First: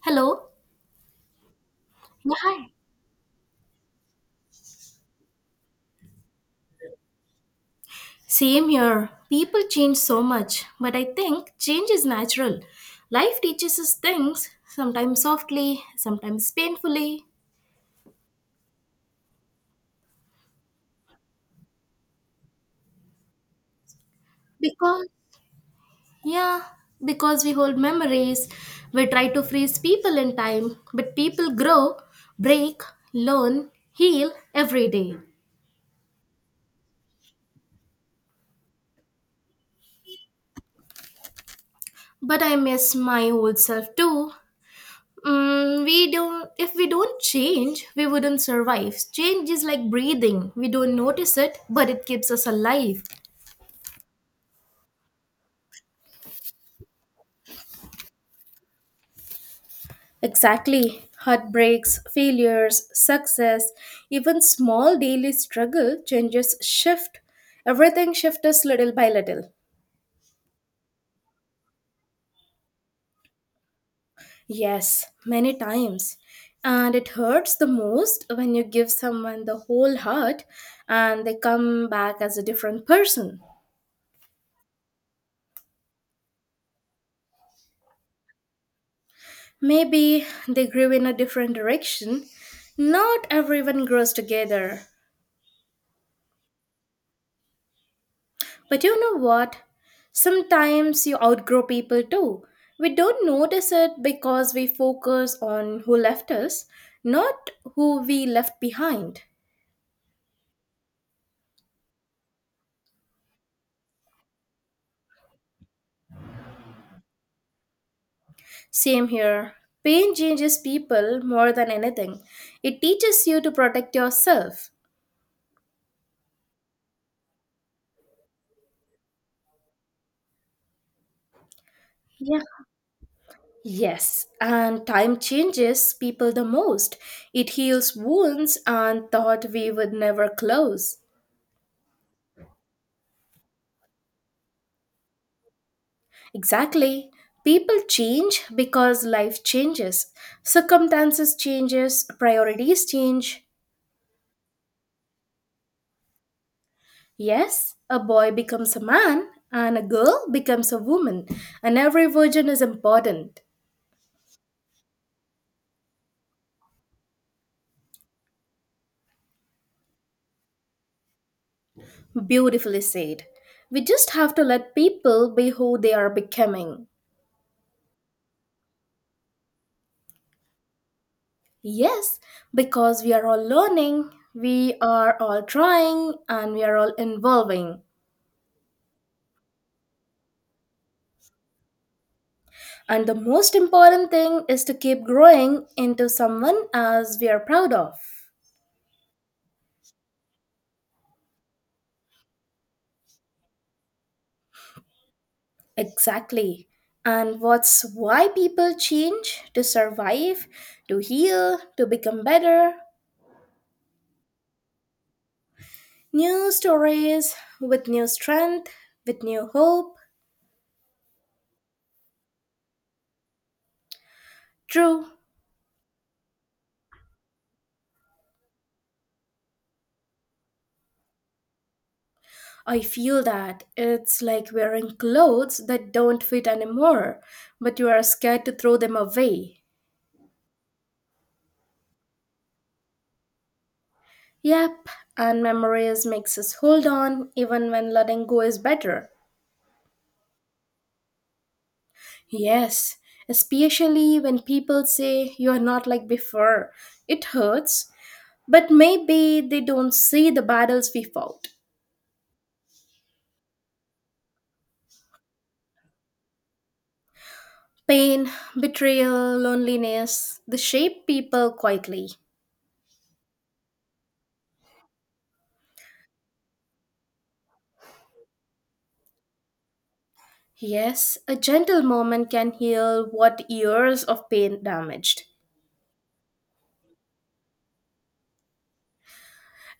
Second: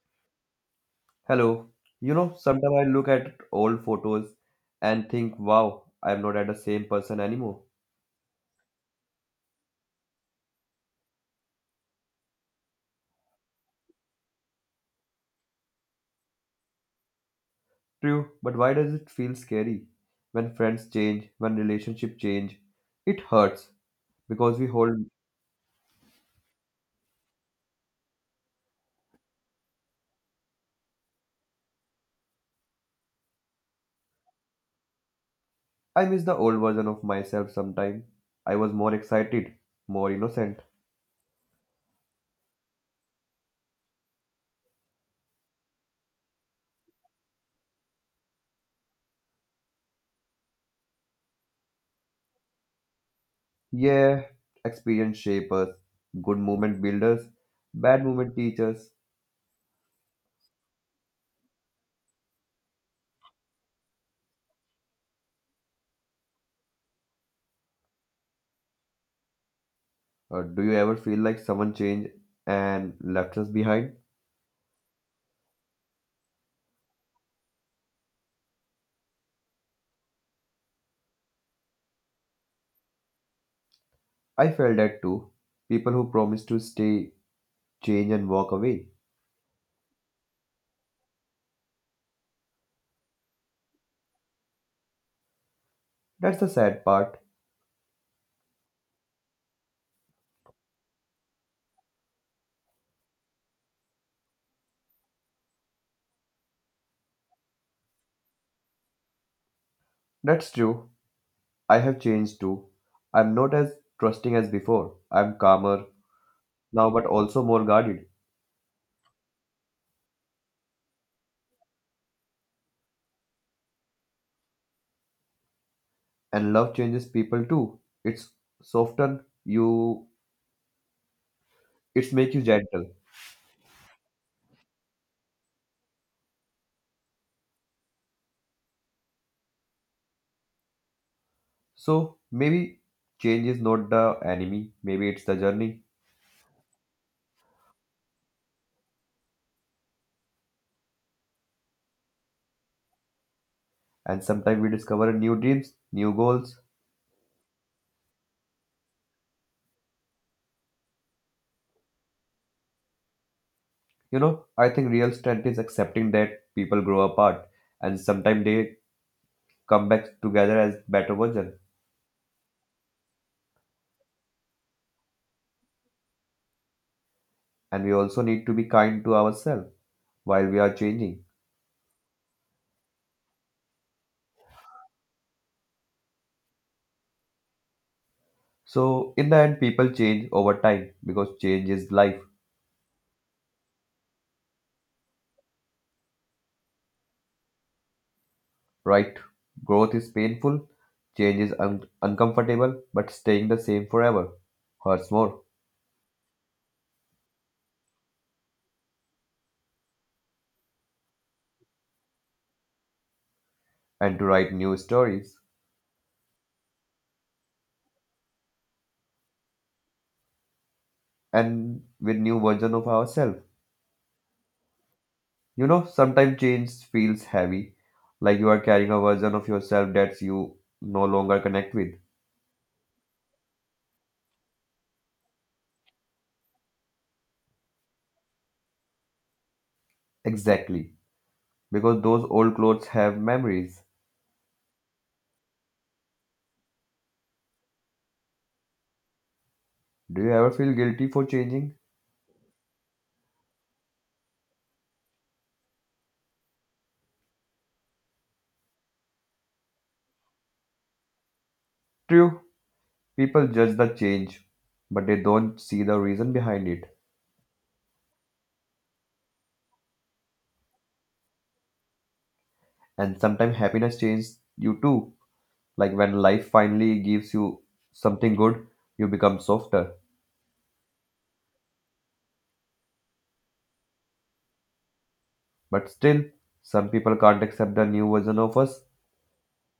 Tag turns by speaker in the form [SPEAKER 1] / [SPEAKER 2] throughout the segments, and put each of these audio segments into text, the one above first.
[SPEAKER 1] Hello.
[SPEAKER 2] Hello. You
[SPEAKER 1] Yeah,
[SPEAKER 2] know,
[SPEAKER 1] hi.
[SPEAKER 2] sometimes I look at old photos and think, wow, I'm not at the same person anymore.
[SPEAKER 1] Same here. People change so much, but I think change is natural. Life teaches us things, sometimes softly, sometimes painfully.
[SPEAKER 2] True, but why does it feel scary? When friends change, when relationships change, it hurts because we hold.
[SPEAKER 1] Because, yeah, because we hold memories, we try to freeze people in time, but people grow, break, learn, heal every day.
[SPEAKER 2] I miss the old version of myself. Sometimes I was more excited, more innocent.
[SPEAKER 1] But I miss my old self too. Mm, we don't. If we don't change, we wouldn't survive. Change is like breathing. We don't notice it, but it keeps us alive.
[SPEAKER 2] Yeah, experience shape us. Good moment builders, bad moment teachers.
[SPEAKER 1] Exactly. Heartbreaks, failures, success, even small daily struggle changes shift. Everything shifts us little by little.
[SPEAKER 2] Do you ever feel like someone changed and left us behind?
[SPEAKER 1] Yes, many times. And it hurts the most when you give someone the whole heart and they come back as a different person.
[SPEAKER 2] I felt that too. People who promise to stay change and walk away.
[SPEAKER 1] Maybe they grew in a different direction. Not everyone grows together.
[SPEAKER 2] That's the sad part.
[SPEAKER 1] But you know what? Sometimes you outgrow people too. We don't notice it because we focus on who left us, not who we left behind.
[SPEAKER 2] That's true. I have changed too. I'm not as trusting as before. I'm calmer now, but also more guarded.
[SPEAKER 1] Same here. Pain changes people more than anything. It teaches you to protect yourself.
[SPEAKER 2] And love changes people too. It's soften you. It's make
[SPEAKER 1] Yeah.
[SPEAKER 2] you gentle.
[SPEAKER 1] Yes, and time changes people the most. It heals wounds and thought we would never close.
[SPEAKER 2] So maybe change is not the enemy. Maybe it's the journey.
[SPEAKER 1] Exactly. People change because life changes. Circumstances changes, priorities change.
[SPEAKER 2] And sometimes we discover new dreams, new goals.
[SPEAKER 1] Yes, a boy becomes a man and a girl becomes a woman, and every version is important.
[SPEAKER 2] You know, I think real strength is accepting that people grow apart and sometimes they come back together as better version.
[SPEAKER 1] Beautifully said. We just have to let people be who they are becoming.
[SPEAKER 2] And we also need to be kind to ourselves while we are changing.
[SPEAKER 1] Yes, because we are all learning, we are all trying, and we are all involving.
[SPEAKER 2] So in the end people change over time because change is life.
[SPEAKER 1] And the most important thing is to keep growing into someone as we are proud of.
[SPEAKER 2] Right, growth is painful, change is uncomfortable, but staying the same forever hurts more.
[SPEAKER 1] Exactly. And what's why people change to survive, to heal, to become better.
[SPEAKER 2] And to write new stories,
[SPEAKER 1] New stories with new strength, with new hope.
[SPEAKER 2] and with new version of ourselves.
[SPEAKER 1] True.
[SPEAKER 2] You know, sometimes change feels heavy, like you are carrying a version of yourself that you no longer connect with.
[SPEAKER 1] I feel that it's like wearing clothes that don't fit anymore, but you are scared to throw them away.
[SPEAKER 2] Exactly, because those old clothes have memories.
[SPEAKER 1] Yep, and memories makes us hold on even when letting go is better.
[SPEAKER 2] Do you ever feel guilty for changing?
[SPEAKER 1] Yes, especially when people say you are not like before. It hurts, but maybe they don't see the battles we fought.
[SPEAKER 2] True, people judge the change, but they don't see the reason behind it.
[SPEAKER 1] Pain, betrayal, loneliness, they shape people quietly.
[SPEAKER 2] And sometimes happiness changes you too. Like when life finally gives you something good, you become softer.
[SPEAKER 1] Yes, a gentle moment can heal what years of pain damaged.
[SPEAKER 2] But still, some people can't accept the new version of us.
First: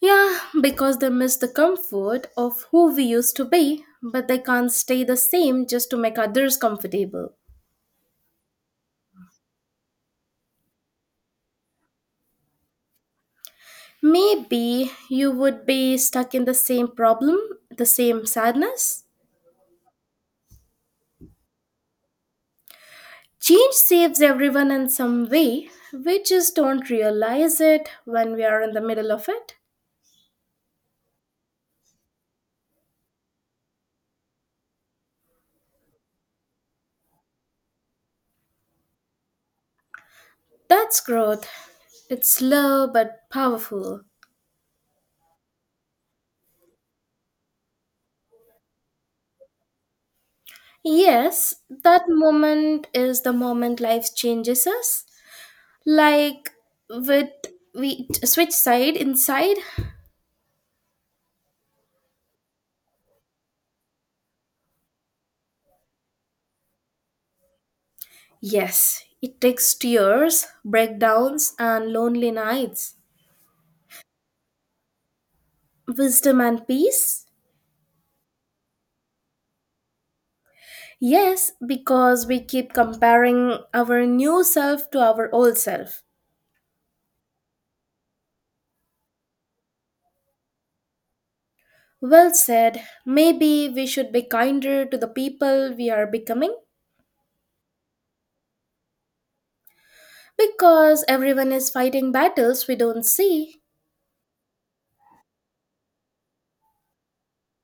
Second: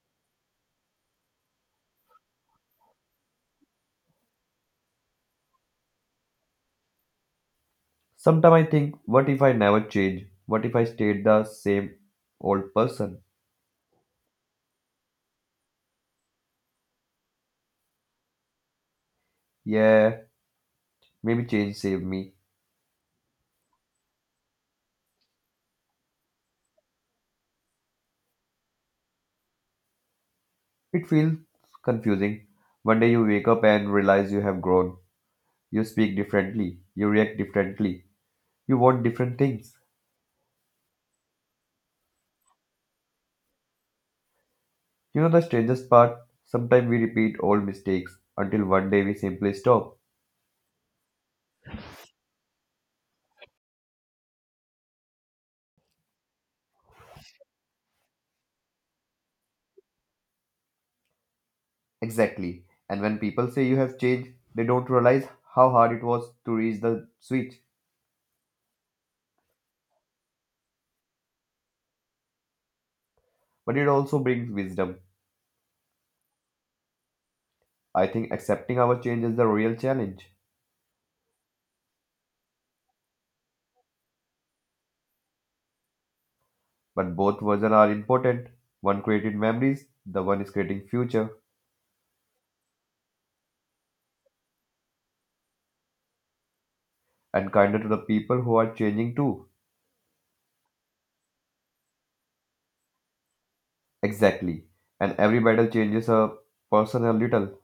[SPEAKER 1] Yeah, because they miss the comfort of who we used to be, but they can't stay the same just to make others comfortable.
[SPEAKER 2] Sometimes I think, what if I never change? What if I stayed the same old person?
[SPEAKER 1] Maybe you would be stuck in the same problem, the same sadness.
[SPEAKER 2] Yeah, maybe change saved me.
[SPEAKER 1] Change saves everyone in some way. We just don't realize it when we are in the middle of it.
[SPEAKER 2] It feels confusing. One day you wake up and realize you have grown. You speak differently, you react differently, you want different things.
[SPEAKER 1] That's growth. It's slow but powerful.
[SPEAKER 2] You know the strangest part? Sometimes we repeat old mistakes until one day we simply stop.
[SPEAKER 1] Yes, that moment is the moment life changes us. Like with switch side inside.
[SPEAKER 2] Exactly. And when people say you have changed, they don't realize how hard it was to reach the switch.
[SPEAKER 1] Yes, it takes tears, breakdowns, and lonely nights.
[SPEAKER 2] But it also brings wisdom.
[SPEAKER 1] Wisdom and peace.
[SPEAKER 2] I think accepting our change is the real challenge.
[SPEAKER 1] Yes, because we keep comparing our new self to our old self.
[SPEAKER 2] But both versions are important. One created memories, the one is creating future,
[SPEAKER 1] Well said. Maybe we should be kinder to the people we are becoming
[SPEAKER 2] and kinder to the people who are changing too.
[SPEAKER 1] because everyone is fighting battles we don't see.
[SPEAKER 2] Exactly. And every battle changes a person a little.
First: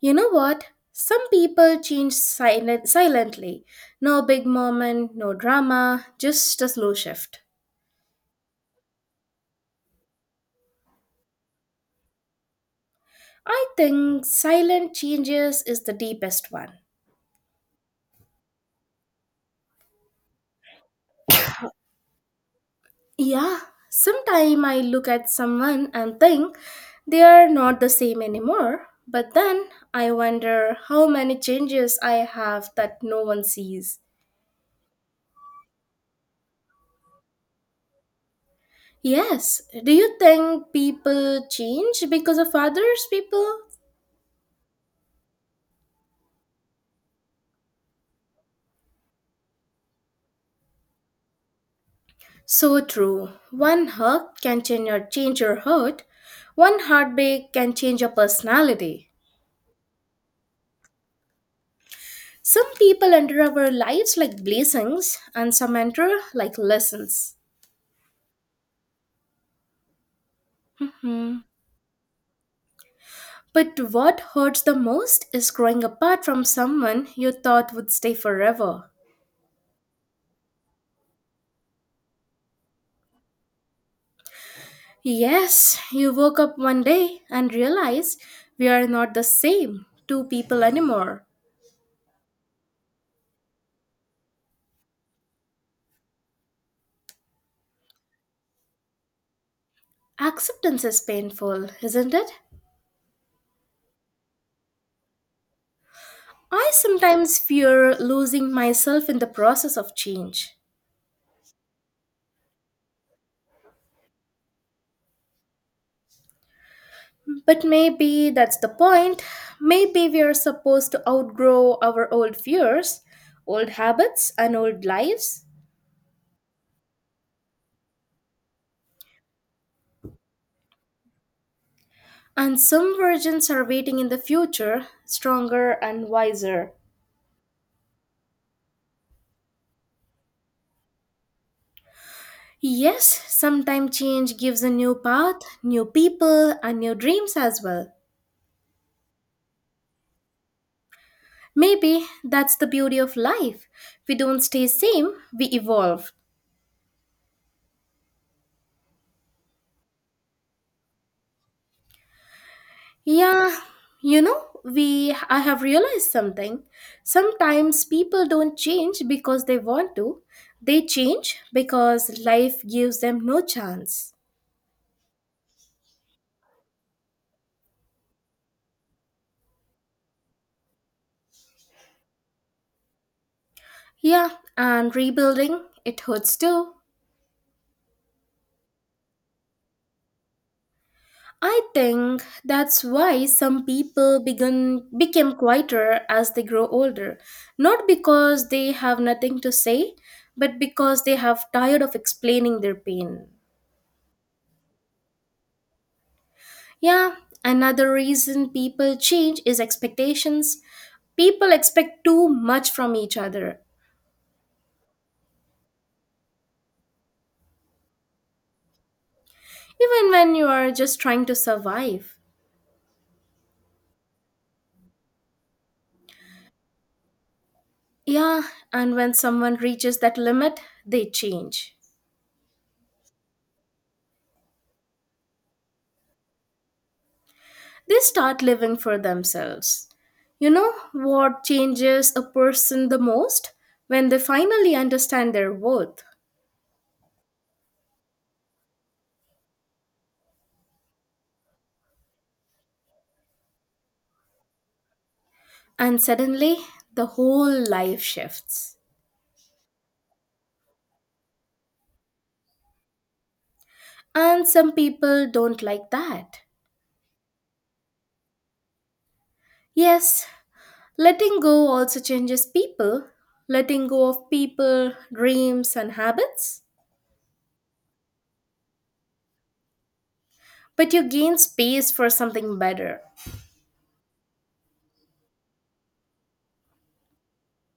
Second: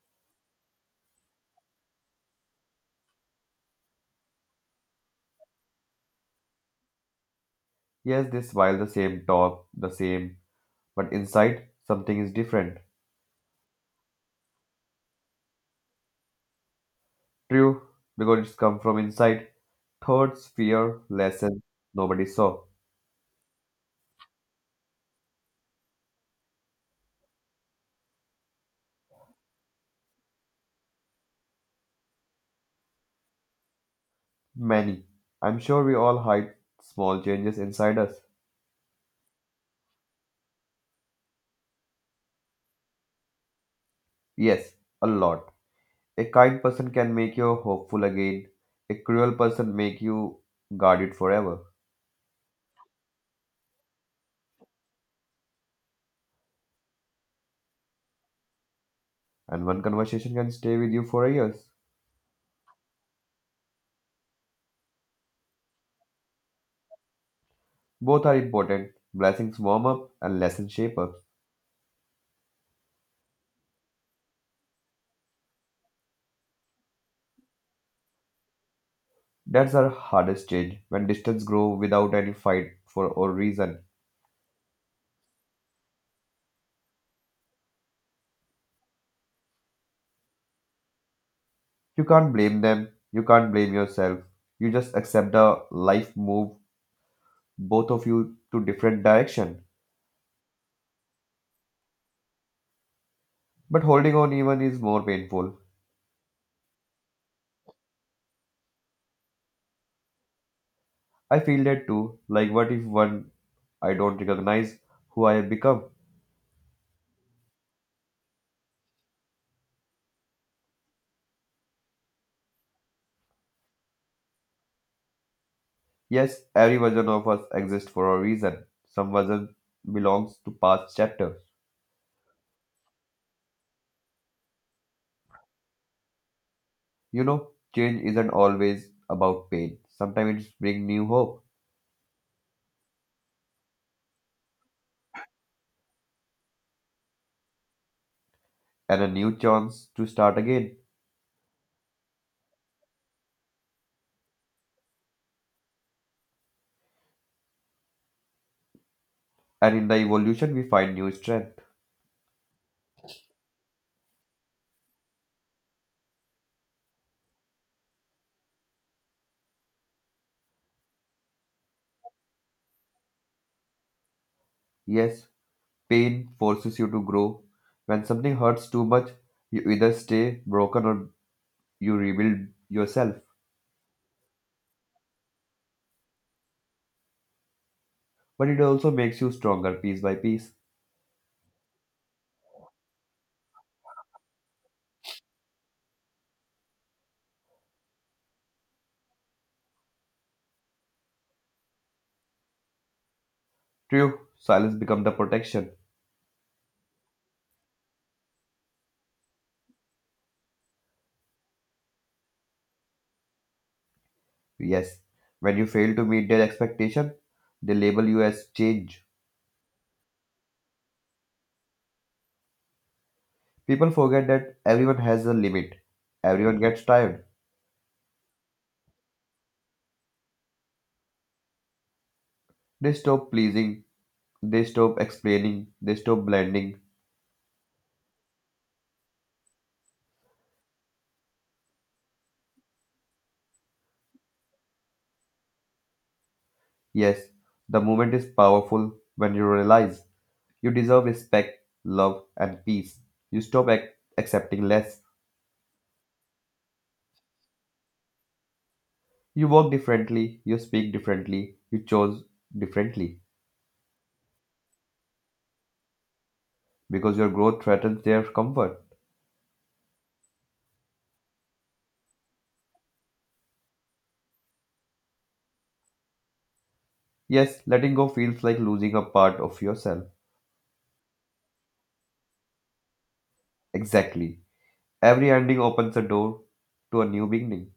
[SPEAKER 1] You know what? Some people change silently. No big moment, no drama, just a slow shift.
[SPEAKER 2] Yes, this while the same top, the same, but inside something is different.
[SPEAKER 1] I think silent changes is the deepest one.
[SPEAKER 2] True, because it's come from inside. Thoughts, fear, lessons nobody saw.
[SPEAKER 1] Yeah, sometimes I look at someone and think they are not the same anymore, but then I wonder how many changes I have that no one sees.
[SPEAKER 2] Many. I'm sure we all hide small changes inside us.
[SPEAKER 1] Yes, do you think people change because of others people?
[SPEAKER 2] Yes, a lot. A kind person can make you hopeful again. A cruel person make you guard it forever.
[SPEAKER 1] So true. One hug can change your heart. One heartbreak can change your personality.
[SPEAKER 2] And one conversation can stay with you for years.
[SPEAKER 1] Some people enter our lives like blessings, and some enter like lessons.
[SPEAKER 2] Both are important. Blessings warm up and lessons shape up.
[SPEAKER 1] Hmm. But what hurts the most is growing apart from someone you thought would stay forever.
[SPEAKER 2] That's our hardest change when distance grow without any fight for or reason.
[SPEAKER 1] Yes, you woke up one day and realized we are not the same two people anymore.
[SPEAKER 2] You can't blame them, you can't blame yourself. You just accept the life move both of you to different direction.
[SPEAKER 1] Acceptance is painful, isn't it?
[SPEAKER 2] But holding on even is more painful.
[SPEAKER 1] I sometimes fear losing myself in the process of change.
[SPEAKER 2] I feel that too. Like what if one I don't recognize who I have become?
[SPEAKER 1] But maybe that's the point. Maybe we are supposed to outgrow our old fears, old habits, and old lives.
[SPEAKER 2] Yes, every version of us exists for a reason. Some version belongs to past chapter.
[SPEAKER 1] And some virgins are waiting in the future, stronger and wiser.
[SPEAKER 2] You know, change isn't always about pain. Sometimes it's bring new hope.
[SPEAKER 1] Yes, sometimes change gives a new path, new people, and new dreams as well.
[SPEAKER 2] And a new chance to start again.
[SPEAKER 1] Maybe that's the beauty of life. We don't stay same, we evolve.
[SPEAKER 2] And in the evolution, we find new strength.
[SPEAKER 1] Yeah, you know, we I have realized something. Sometimes people don't change because they want to. They change because life gives them no chance.
[SPEAKER 2] Yes, pain forces you to grow. When something hurts too much, you either stay broken or you rebuild yourself.
[SPEAKER 1] Yeah, and rebuilding it hurts too.
[SPEAKER 2] But it also makes you stronger piece by piece.
[SPEAKER 1] I think that's why some people begun became quieter as they grow older, not because they have nothing to say, but because they have tired of explaining their pain.
[SPEAKER 2] True, silence becomes the protection.
[SPEAKER 1] Yeah, another reason people change is expectations. People expect too much from each other,
[SPEAKER 2] Yes, when you fail to meet their expectation, they label you as change.
[SPEAKER 1] even when you are just trying to survive.
[SPEAKER 2] People forget that everyone has a limit. Everyone gets tired.
[SPEAKER 1] Yeah, and when someone reaches that limit, they change.
[SPEAKER 2] They stop pleasing, they stop explaining, they stop blending.
[SPEAKER 1] They start living for themselves. You know what changes a person the most? When they finally understand their worth.
[SPEAKER 2] Yes, the moment is powerful when you realize you deserve respect, love, and peace. You stop accepting less.
[SPEAKER 1] And suddenly, the whole life shifts.
[SPEAKER 2] You walk differently, you speak differently, you chose differently,
[SPEAKER 1] And some people don't like that.
[SPEAKER 2] because your growth threatens their comfort.
[SPEAKER 1] Yes, letting go also changes people, letting go of people, dreams, and habits.
[SPEAKER 2] Yes, letting go feels like losing a part of yourself.
[SPEAKER 1] But you gain space for something better.
[SPEAKER 2] Exactly. Every ending opens a door to a new beginning.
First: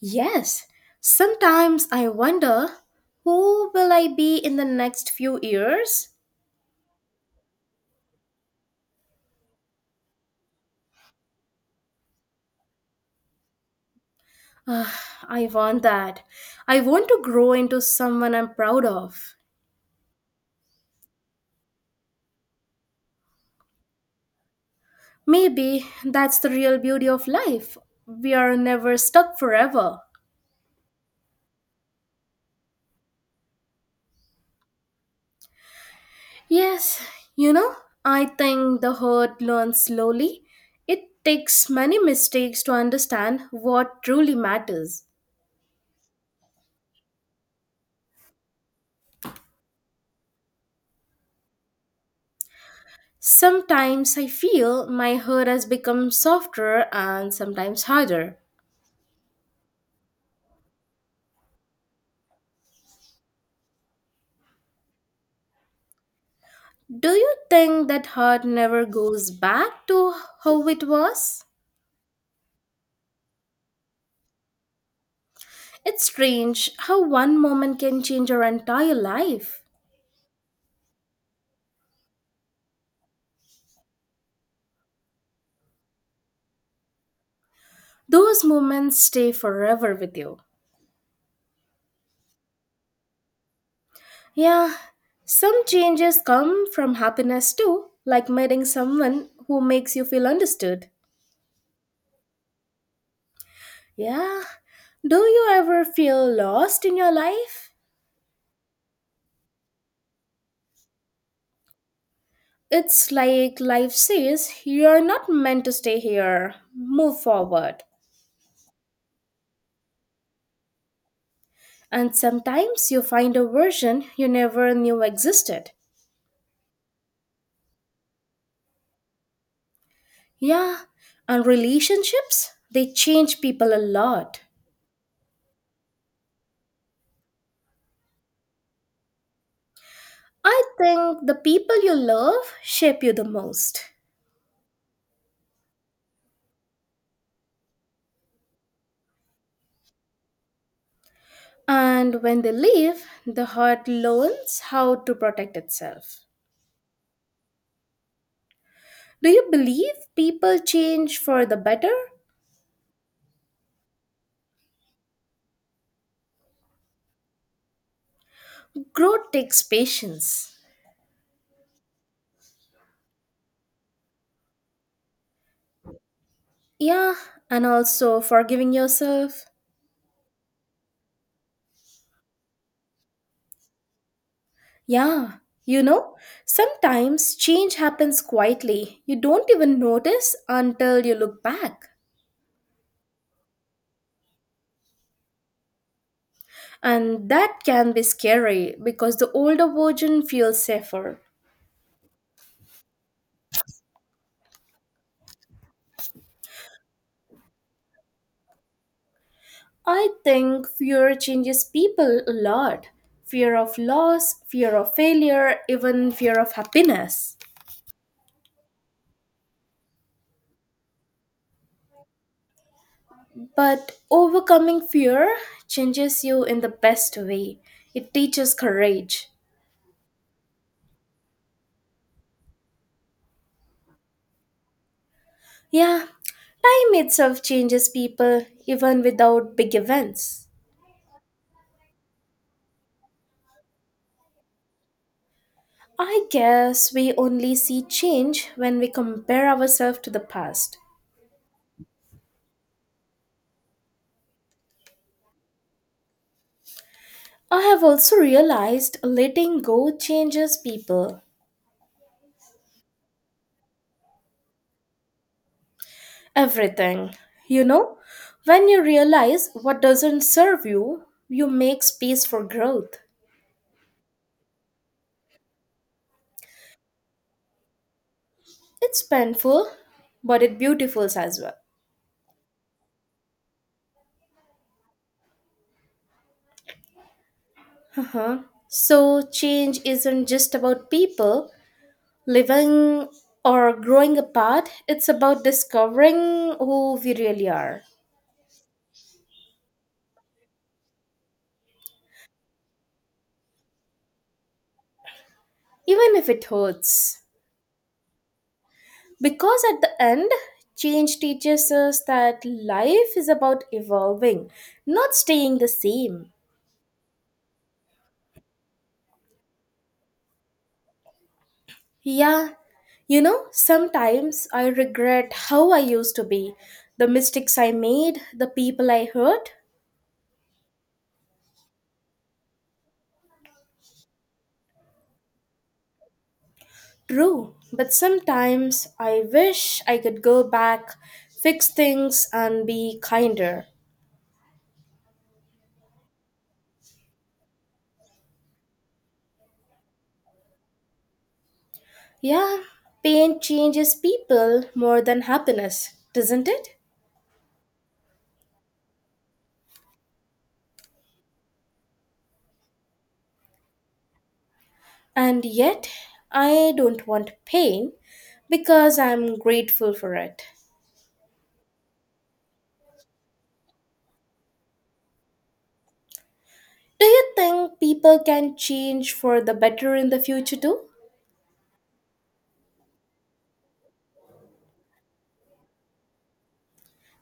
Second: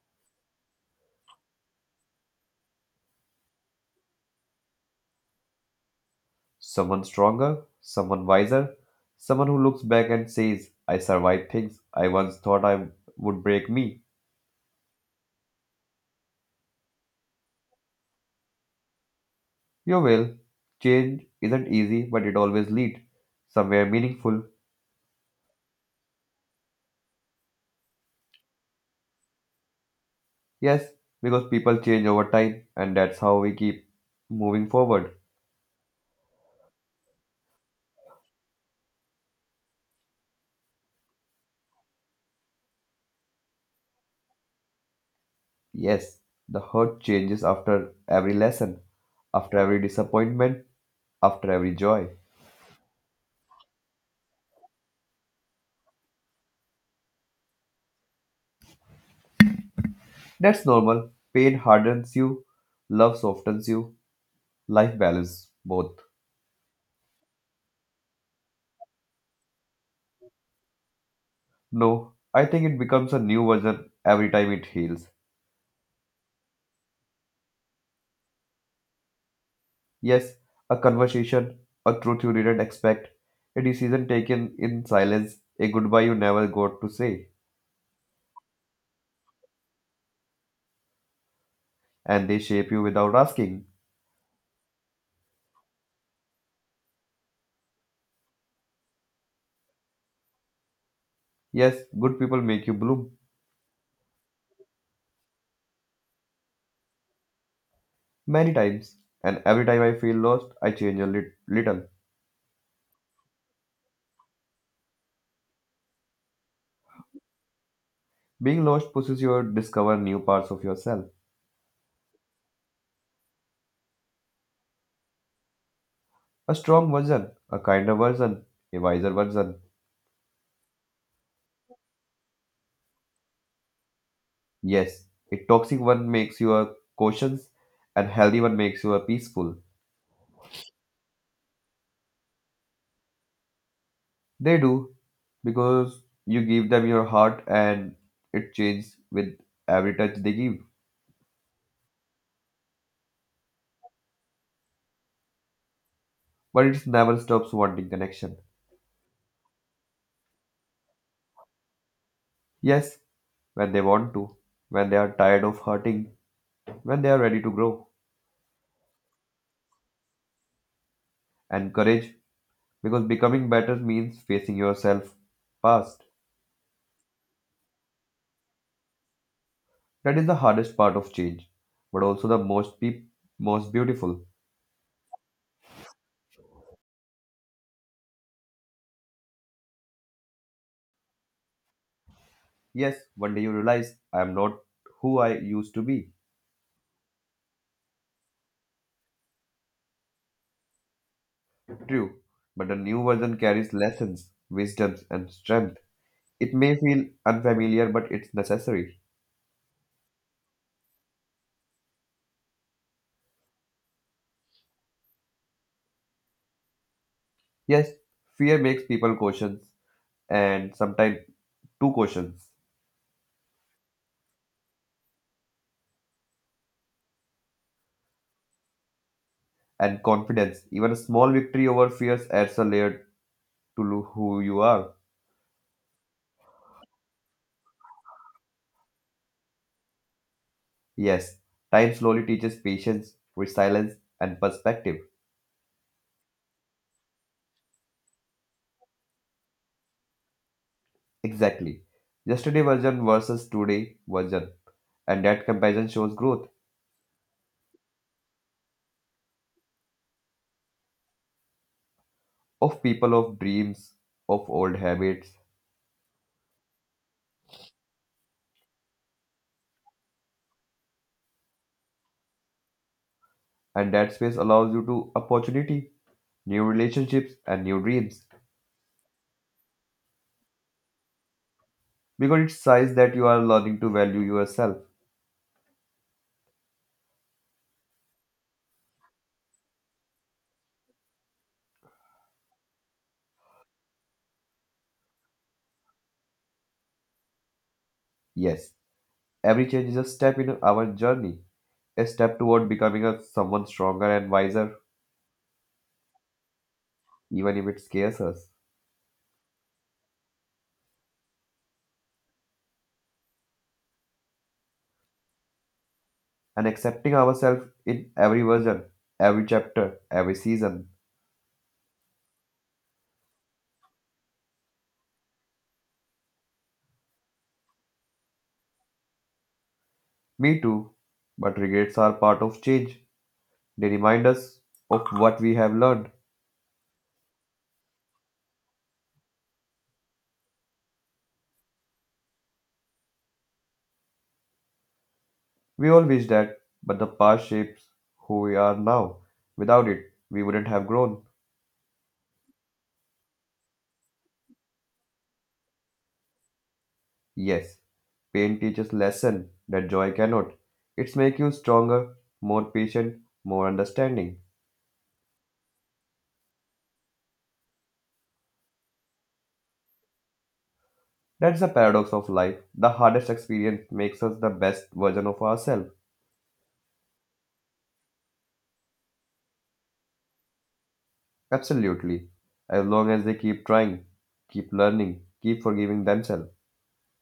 [SPEAKER 1] Yes, sometimes I wonder who will I be in the next few years?
[SPEAKER 2] Someone stronger, someone wiser, someone who looks back and says, I survived things I once thought I would break me.
[SPEAKER 1] Ah, I want that. I want to grow into someone I'm proud of.
[SPEAKER 2] You will. Change isn't easy, but it always leads somewhere meaningful.
[SPEAKER 1] Maybe that's the real beauty of life. We are never stuck forever.
[SPEAKER 2] Yes, because people change over time, and that's how we keep moving forward.
[SPEAKER 1] Yes, you know, I think the herd learns slowly. It takes many mistakes to understand what truly matters.
[SPEAKER 2] Yes, the hurt changes after every lesson, after every disappointment, after every joy.
[SPEAKER 1] Sometimes I feel my herd has become softer and sometimes harder.
[SPEAKER 2] That's normal. Pain hardens you, love softens you, life balances both.
[SPEAKER 1] Do you think that herd never goes back to how it was?
[SPEAKER 2] No, I think it becomes a new version every time it heals.
[SPEAKER 1] It's strange how one moment can change your entire life.
[SPEAKER 2] Yes, a conversation, a truth you didn't expect, a decision taken in silence, a goodbye you never got to say,
[SPEAKER 1] Those moments stay forever with you.
[SPEAKER 2] and they shape you without asking.
[SPEAKER 1] Yeah, some changes come from happiness too, like meeting someone who makes you feel understood.
[SPEAKER 2] Yes, good people make you bloom.
[SPEAKER 1] Yeah, do you ever feel lost in your life?
[SPEAKER 2] Many times, and every time I feel lost, I change a little.
[SPEAKER 1] It's like life says you're not meant to stay here, move forward.
[SPEAKER 2] Being lost pushes you to discover new parts of yourself,
[SPEAKER 1] And sometimes you find a version you never knew existed.
[SPEAKER 2] a strong version, a kinder version, a wiser version.
[SPEAKER 1] Yeah, and relationships, they change people a lot.
[SPEAKER 2] Yes, a toxic one makes you a cautious, and healthy one makes you a peaceful.
[SPEAKER 1] I think the people you love shape you the most.
[SPEAKER 2] They do because you give them your heart and it changes with every touch they give.
[SPEAKER 1] And when they leave, the heart learns how to protect itself.
[SPEAKER 2] But it never stops wanting connection.
[SPEAKER 1] Do you believe people change for the better?
[SPEAKER 2] Yes, when they want to, when they are tired of hurting, when they are ready to grow.
[SPEAKER 1] Growth takes patience.
[SPEAKER 2] And courage, because becoming better means facing yourself past.
[SPEAKER 1] Yeah, and also forgiving yourself.
[SPEAKER 2] That is the hardest part of change, but also the most beautiful.
[SPEAKER 1] Yeah, you know, sometimes change happens quietly. You don't even notice until you look back.
[SPEAKER 2] Yes, one day you realize I am not who I used to be.
[SPEAKER 1] And that can be scary because the older version feels safer.
[SPEAKER 2] True, but the new version carries lessons, wisdoms, and strength. It may feel unfamiliar, but it's necessary.
[SPEAKER 1] I think fear changes people a lot. Fear of loss, fear of failure, even fear of happiness.
[SPEAKER 2] Yes, fear makes people cautious, and sometimes two cautious
[SPEAKER 1] But overcoming fear changes you in the best way. It teaches courage.
[SPEAKER 2] and confidence. Even a small victory over fears adds a layer to who you are.
[SPEAKER 1] Yeah, time itself changes people even without big events.
[SPEAKER 2] Yes, time slowly teaches patience, resilience, and perspective.
[SPEAKER 1] I guess we only see change when we compare ourselves to the past.
[SPEAKER 2] Exactly. Yesterday version versus today version, and that comparison shows growth
[SPEAKER 1] I have also realized letting go changes people.
[SPEAKER 2] of people, of dreams, of old habits,
[SPEAKER 1] Everything. You know, when you realize what doesn't serve you, you make space for growth.
[SPEAKER 2] and that space allows you to opportunity, new relationships, and new dreams.
[SPEAKER 1] It's painful, but it beautiful as well.
[SPEAKER 2] Because it says that you are learning to value yourself.
[SPEAKER 1] Uh-huh. So, change isn't just about people living or growing apart, it's about discovering who we really are,
[SPEAKER 2] Yes, every change is a step in our journey, a step toward becoming a someone stronger and wiser,
[SPEAKER 1] even if it hurts.
[SPEAKER 2] even if it scares us.
[SPEAKER 1] Because at the end, change teaches us that life is about evolving, not staying the same.
[SPEAKER 2] And accepting ourselves in every version, every chapter, every season.
[SPEAKER 1] Yeah, you know, sometimes I regret how I used to be, the mistakes I made, the people I hurt.
[SPEAKER 2] Me too. But regrets are part of change. They remind us of what we have learned.
[SPEAKER 1] True, but sometimes I wish I could go back, fix things, and be kinder.
[SPEAKER 2] We all wish that, but the past shapes who we are now. Without it, we wouldn't have grown.
[SPEAKER 1] Yeah, pain changes people more than happiness, doesn't it?
[SPEAKER 2] Yes, pain teaches lesson that joy cannot. It's make you stronger, more patient, more understanding.
[SPEAKER 1] And yet, I don't want pain because I'm grateful for it.
[SPEAKER 2] That's the paradox of life. The hardest experience makes us the best version of ourselves.
[SPEAKER 1] Do you think people can change for the better in the future too?
[SPEAKER 2] Absolutely. As long as they keep trying, keep learning, keep forgiving themselves.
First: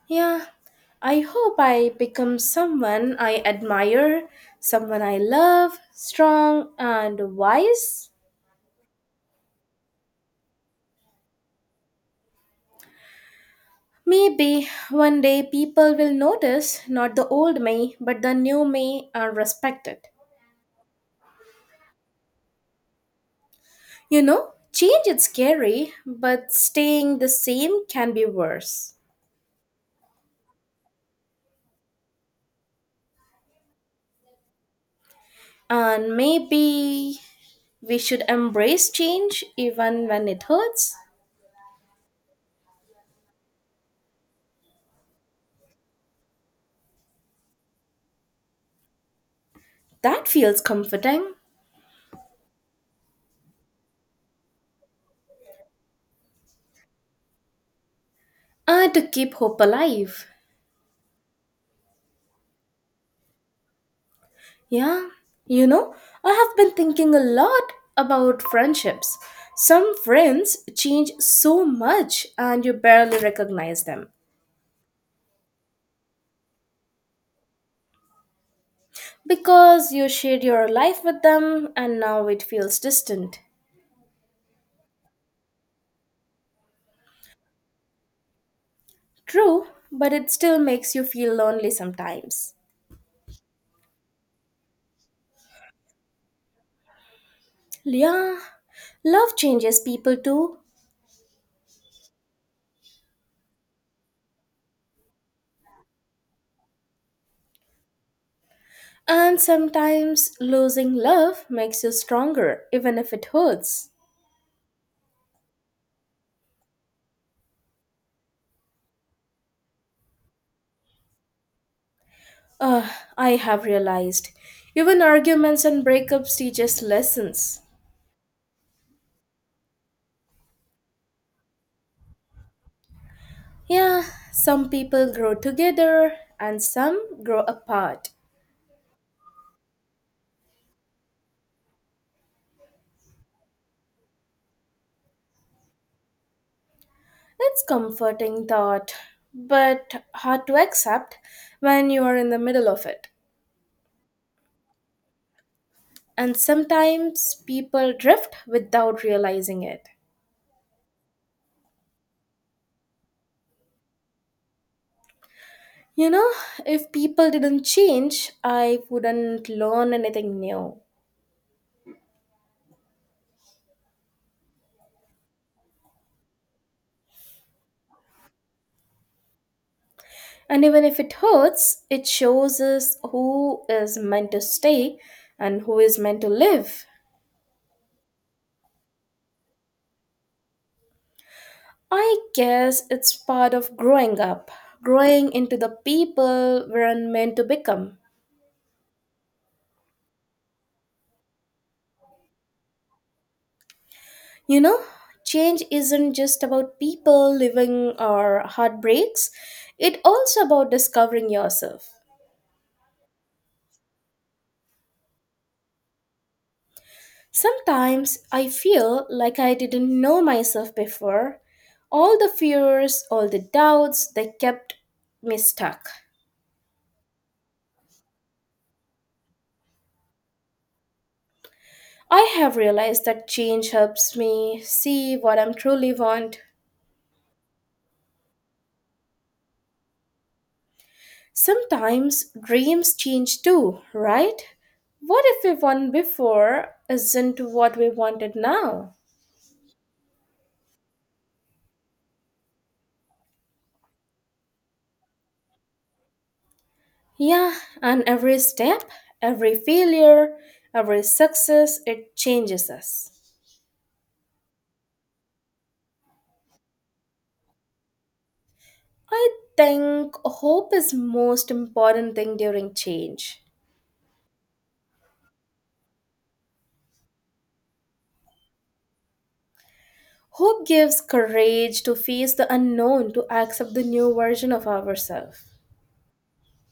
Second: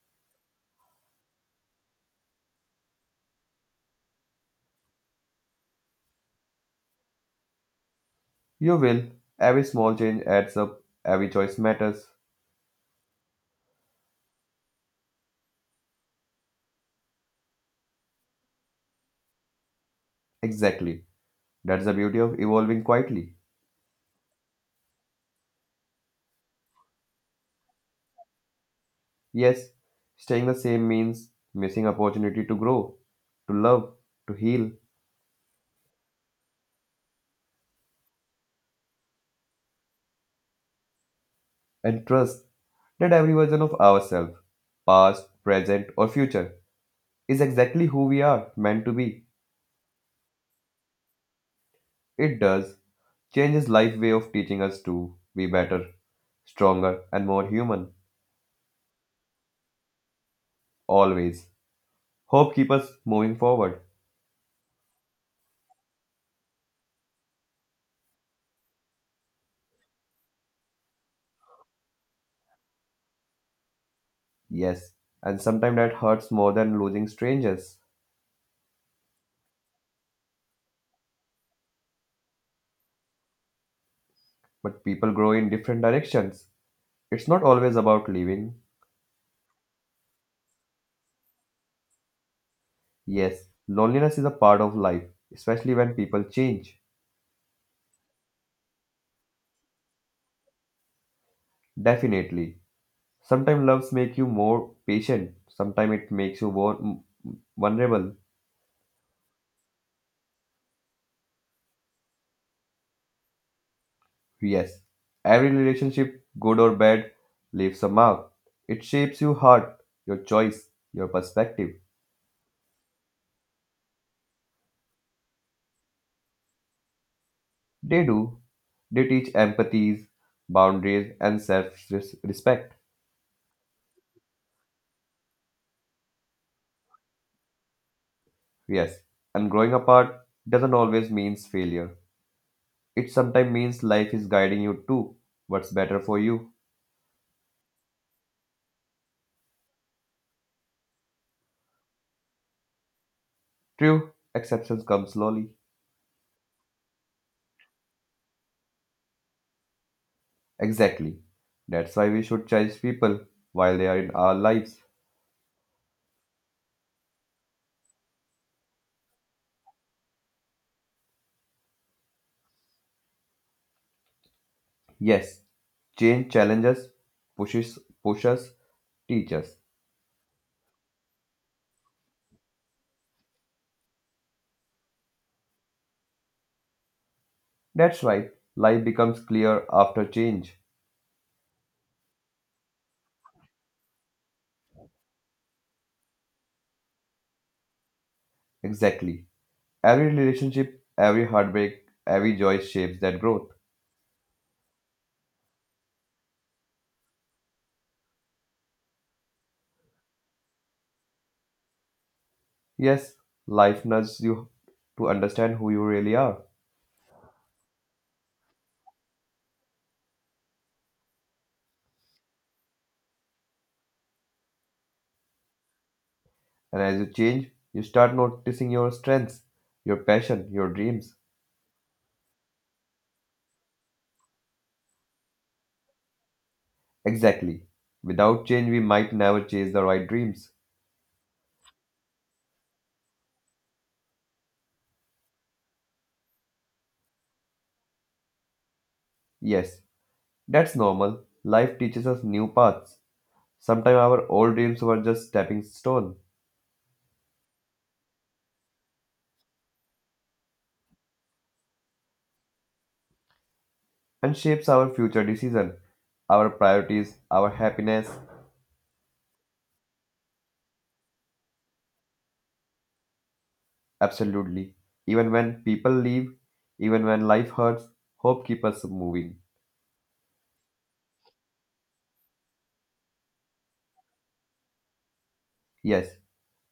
[SPEAKER 1] Yeah, I hope I become someone I admire, someone I love, strong and wise.
[SPEAKER 2] You will. Every small change adds up, every choice matters.
[SPEAKER 1] Maybe one day people will notice not the old me but the new me and respect it.
[SPEAKER 2] Exactly. That's the beauty of evolving quietly.
[SPEAKER 1] You know, change is scary, but staying the same can be worse.
[SPEAKER 2] Yes, staying the same means missing opportunity to grow, to love, to heal,
[SPEAKER 1] And maybe we should embrace change even when it hurts.
[SPEAKER 2] and trust. That every version of ourselves, past, present, or future, is exactly who we are meant to be.
[SPEAKER 1] That feels comforting.
[SPEAKER 2] It does change his life way of teaching us to be better, stronger, and more human.
[SPEAKER 1] And to keep hope alive.
[SPEAKER 2] Always. Hope keeps us moving forward.
[SPEAKER 1] Yeah, you know, I have been thinking a lot about friendships. Some friends change so much and you barely recognize them
[SPEAKER 2] Yes, and sometimes that hurts more than losing strangers.
[SPEAKER 1] because you shared your life with them and now it feels distant.
[SPEAKER 2] But people grow in different directions. It's not always about leaving.
[SPEAKER 1] True, but it still makes you feel lonely sometimes.
[SPEAKER 2] Yes, loneliness is a part of life, especially when people change.
[SPEAKER 1] Yeah, love changes people too.
[SPEAKER 2] Definitely. Sometimes loves make you more patient. Sometimes it makes you more vulnerable.
[SPEAKER 1] And sometimes losing love makes you stronger, even if it hurts.
[SPEAKER 2] Yes, every relationship, good or bad, leaves a mark. It shapes your heart, your choice, your perspective.
[SPEAKER 1] Uh, I have realized. Even arguments and breakups teach us lessons.
[SPEAKER 2] They do. They teach empathies, boundaries, and self-respect.
[SPEAKER 1] Yeah, some people grow together and some grow apart.
[SPEAKER 2] Yes, and growing apart doesn't always means failure. It sometimes means life is guiding you to what's better for you.
[SPEAKER 1] It's comforting thought, but hard to accept when you are in the middle of it.
[SPEAKER 2] True, acceptance comes slowly.
[SPEAKER 1] And sometimes people drift without realizing it.
[SPEAKER 2] Exactly. That's why we should cherish people while they are in our lives.
[SPEAKER 1] You know, if people didn't change, I wouldn't learn anything new.
[SPEAKER 2] Yes, change challenges, pushes, pushes, teaches.
[SPEAKER 1] And even if it hurts, it shows us who is meant to stay and who is meant to live.
[SPEAKER 2] That's right. Life becomes clear after change.
[SPEAKER 1] I guess it's part of growing up, growing into the people we're meant to become.
[SPEAKER 2] Exactly. Every relationship, every heartbreak, every joy shapes that growth.
[SPEAKER 1] You know, change isn't just about people living or heartbreaks, it's also about discovering yourself.
[SPEAKER 2] Yes, life nudges you to understand who you really are.
[SPEAKER 1] Sometimes I feel like I didn't know myself before. All the fears, all the doubts, they kept me stuck.
[SPEAKER 2] And as you change, you start noticing your strengths, your passion, your dreams.
[SPEAKER 1] I have realized that change helps me see what I am truly want.
[SPEAKER 2] Exactly. Without change, we might never chase the right dreams.
[SPEAKER 1] Sometimes dreams change too, right? What if we want before isn't what we wanted now?
[SPEAKER 2] Yes, that's normal. Life teaches us new paths. Sometimes our old dreams were just stepping stone
[SPEAKER 1] Yeah, and every step, every failure, every success, it changes us.
[SPEAKER 2] and shapes our future decision, our priorities, our happiness.
[SPEAKER 1] I think hope is most important thing during change.
[SPEAKER 2] Absolutely. Even when people leave, even when life hurts, hope keeps us moving.
[SPEAKER 1] Hope gives courage to face the unknown, to accept the new version of ourselves.
[SPEAKER 2] Yes,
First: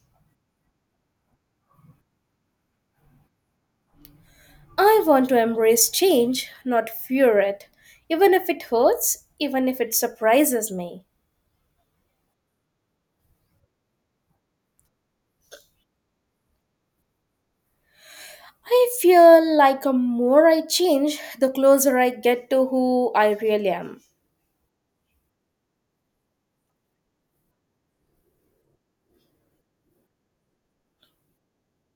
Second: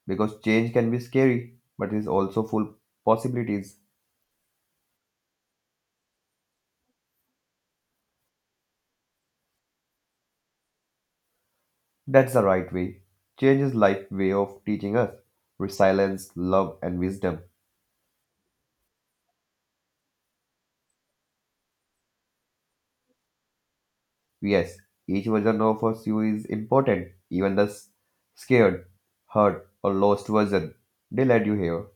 [SPEAKER 2] because change can be scary, but is also full possibilities.
[SPEAKER 1] I want to embrace change, not fear it, even if it hurts, even if it surprises me.
[SPEAKER 2] That's the right way. Change is life way of teaching us resilience, love and wisdom.
[SPEAKER 1] I feel like the more I change, the closer I get to who I really am.
[SPEAKER 2] Yes, each version of us you is important, even the scared, hurt, or lost version. They led you here.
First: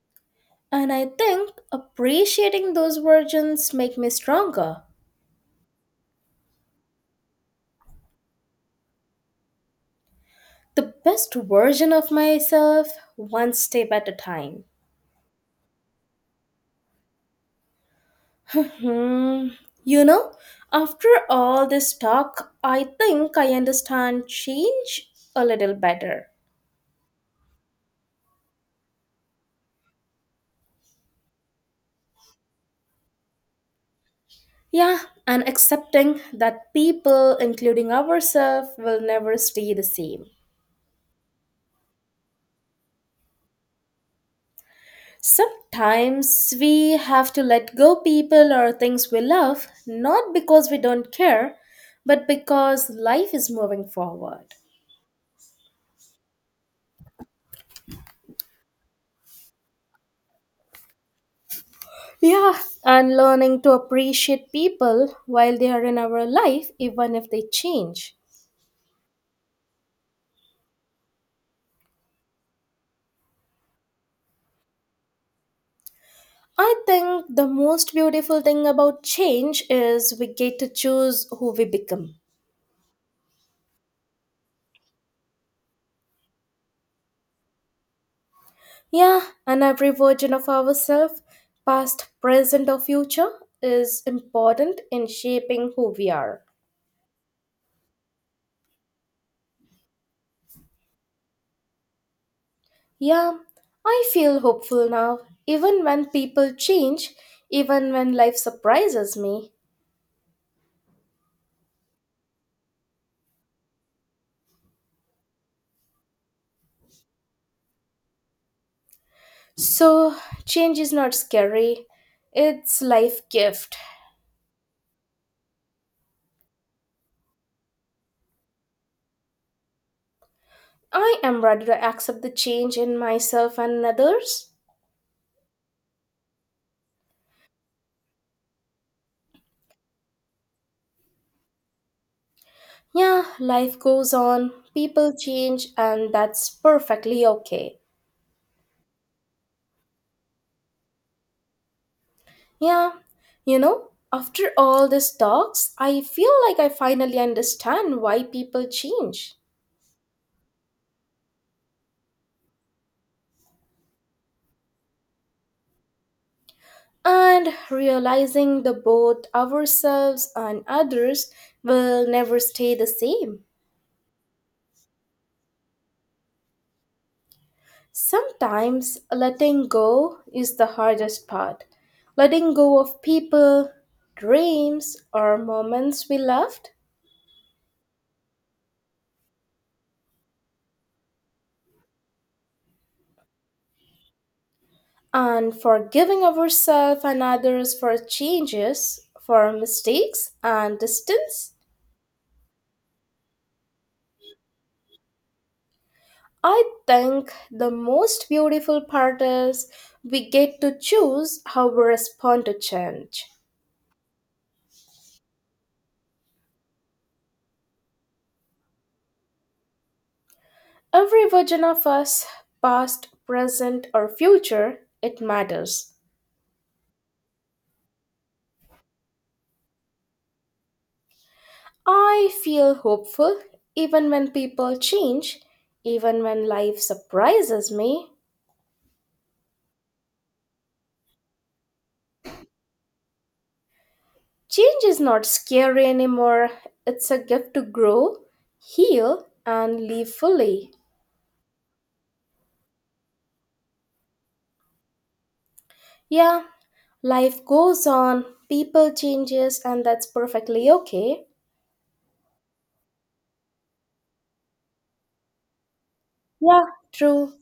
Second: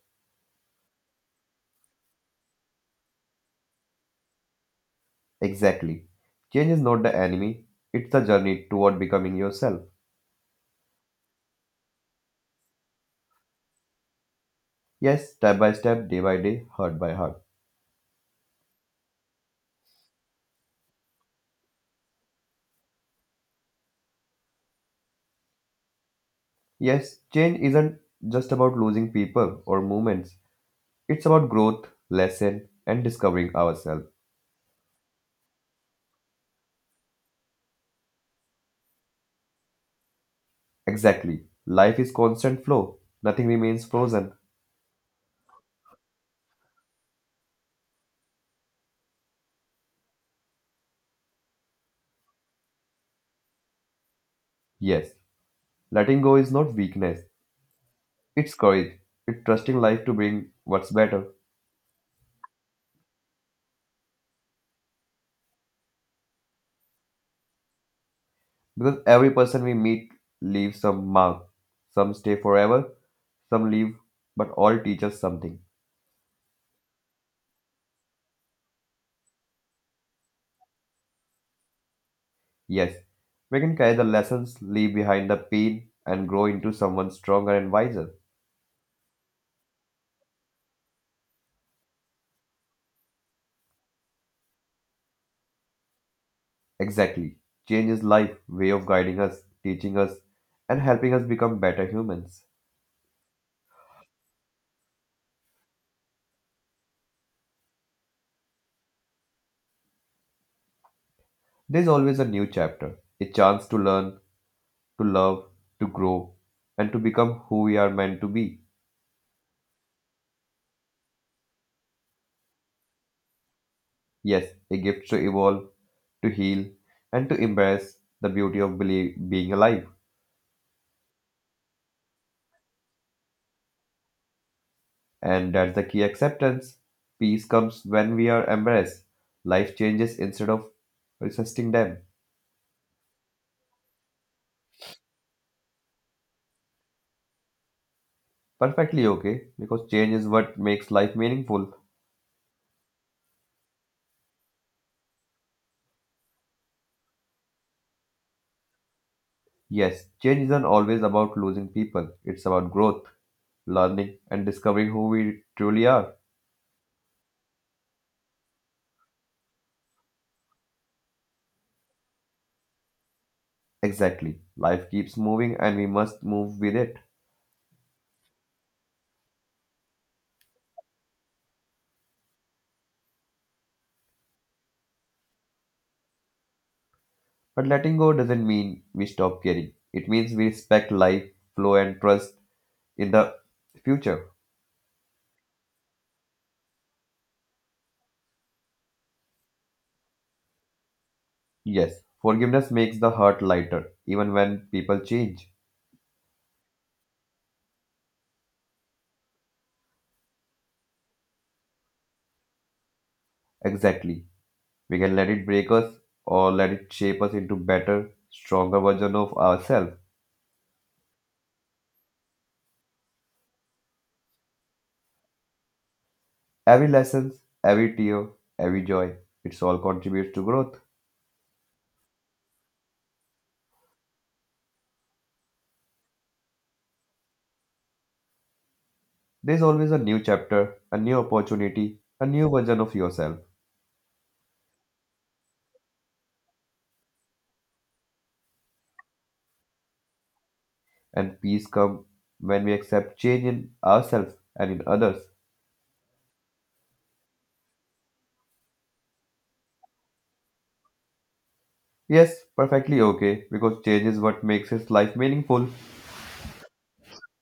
[SPEAKER 1] And I think appreciating those versions make me stronger.
[SPEAKER 2] Exactly. Change is not the enemy, it's the journey toward becoming yourself.
[SPEAKER 1] The best version of myself, one step at a time.
[SPEAKER 2] Yes, step by step, day by day, heart by heart.
[SPEAKER 1] Hmm. You know, after all this talk, I think I understand change a little better.
[SPEAKER 2] Yes, change isn't just about losing people or movements, it's about growth, lesson, and discovering ourselves.
[SPEAKER 1] Yeah, and accepting that people, including ourselves, will never stay the same.
[SPEAKER 2] Exactly. Life is constant flow, nothing remains frozen.
[SPEAKER 1] Sometimes we have to let go people or things we love, not because we don't care, but because life is moving forward.
[SPEAKER 2] Yes, letting go is not weakness, it's courage. It's trusting life to bring what's better.
[SPEAKER 1] Yeah, and learning to appreciate people while they are in our life, even if they change.
[SPEAKER 2] Because every person we meet leaves some mark. Some stay forever, some leave, but all teach us something.
[SPEAKER 1] I think the most beautiful thing about change is we get to choose who we become.
[SPEAKER 2] Yes, we can carry the lessons, leave behind the pain, and grow into someone stronger and wiser.
[SPEAKER 1] Yeah, and every version of ourselves, past, present, or future, is important in shaping who we are.
[SPEAKER 2] Exactly. Change is life, way of guiding us, teaching us, and helping us become better humans.
[SPEAKER 1] Yeah, I feel hopeful now, even when people change, even when life surprises me.
[SPEAKER 2] There's always a new chapter, a chance to learn, to love, to grow, and to become who we are meant to be.
[SPEAKER 1] So, change is not scary, it's life gift.
[SPEAKER 2] Yes, a gift to evolve to heal, and to embrace the beauty of being alive.
[SPEAKER 1] I am ready to accept the change in myself and others.
[SPEAKER 2] And that's the key acceptance. Peace comes when we are embraced. Life changes instead of resisting them.
[SPEAKER 1] Yeah, life goes on, people change, and that's perfectly okay.
[SPEAKER 2] Perfectly okay, because change is what makes life meaningful.
[SPEAKER 1] Yeah, you know, after all these talks, I feel like I finally understand why people change.
[SPEAKER 2] Yes, change isn't always about losing people, it's about growth, learning, and discovering who we truly are.
[SPEAKER 1] And realizing that both ourselves and others will never stay the same.
[SPEAKER 2] Exactly. Life keeps moving and we must move with it.
[SPEAKER 1] Sometimes letting go is the hardest part. Letting go of people, dreams, or moments we loved,
[SPEAKER 2] But letting go doesn't mean we stop caring. It means we respect life, flow, and trust in the future.
[SPEAKER 1] and forgiving ourselves and others for changes, for mistakes, and distance.
[SPEAKER 2] Yes, forgiveness makes the hurt lighter, even when people change.
[SPEAKER 1] I think the most beautiful part is we get to choose how we respond to change.
[SPEAKER 2] Exactly. We can let it break us or let it shape us into better, stronger version of ourselves.
[SPEAKER 1] Every version of us, past, present, or future, it matters.
[SPEAKER 2] Every lesson, every tear, every joy, it's all contributes to growth.
[SPEAKER 1] I feel hopeful even when people change, even when life surprises me.
[SPEAKER 2] There's always a new chapter, a new opportunity, a new version of yourself.
[SPEAKER 1] Change is not scary anymore, it's a gift to grow, heal, and live fully.
[SPEAKER 2] And peace comes when we accept change in ourselves and in others.
[SPEAKER 1] Yeah, life goes on, people changes, and that's perfectly okay.
[SPEAKER 2] Yes, perfectly okay, because change is what makes his life meaningful.
[SPEAKER 1] Yeah, true.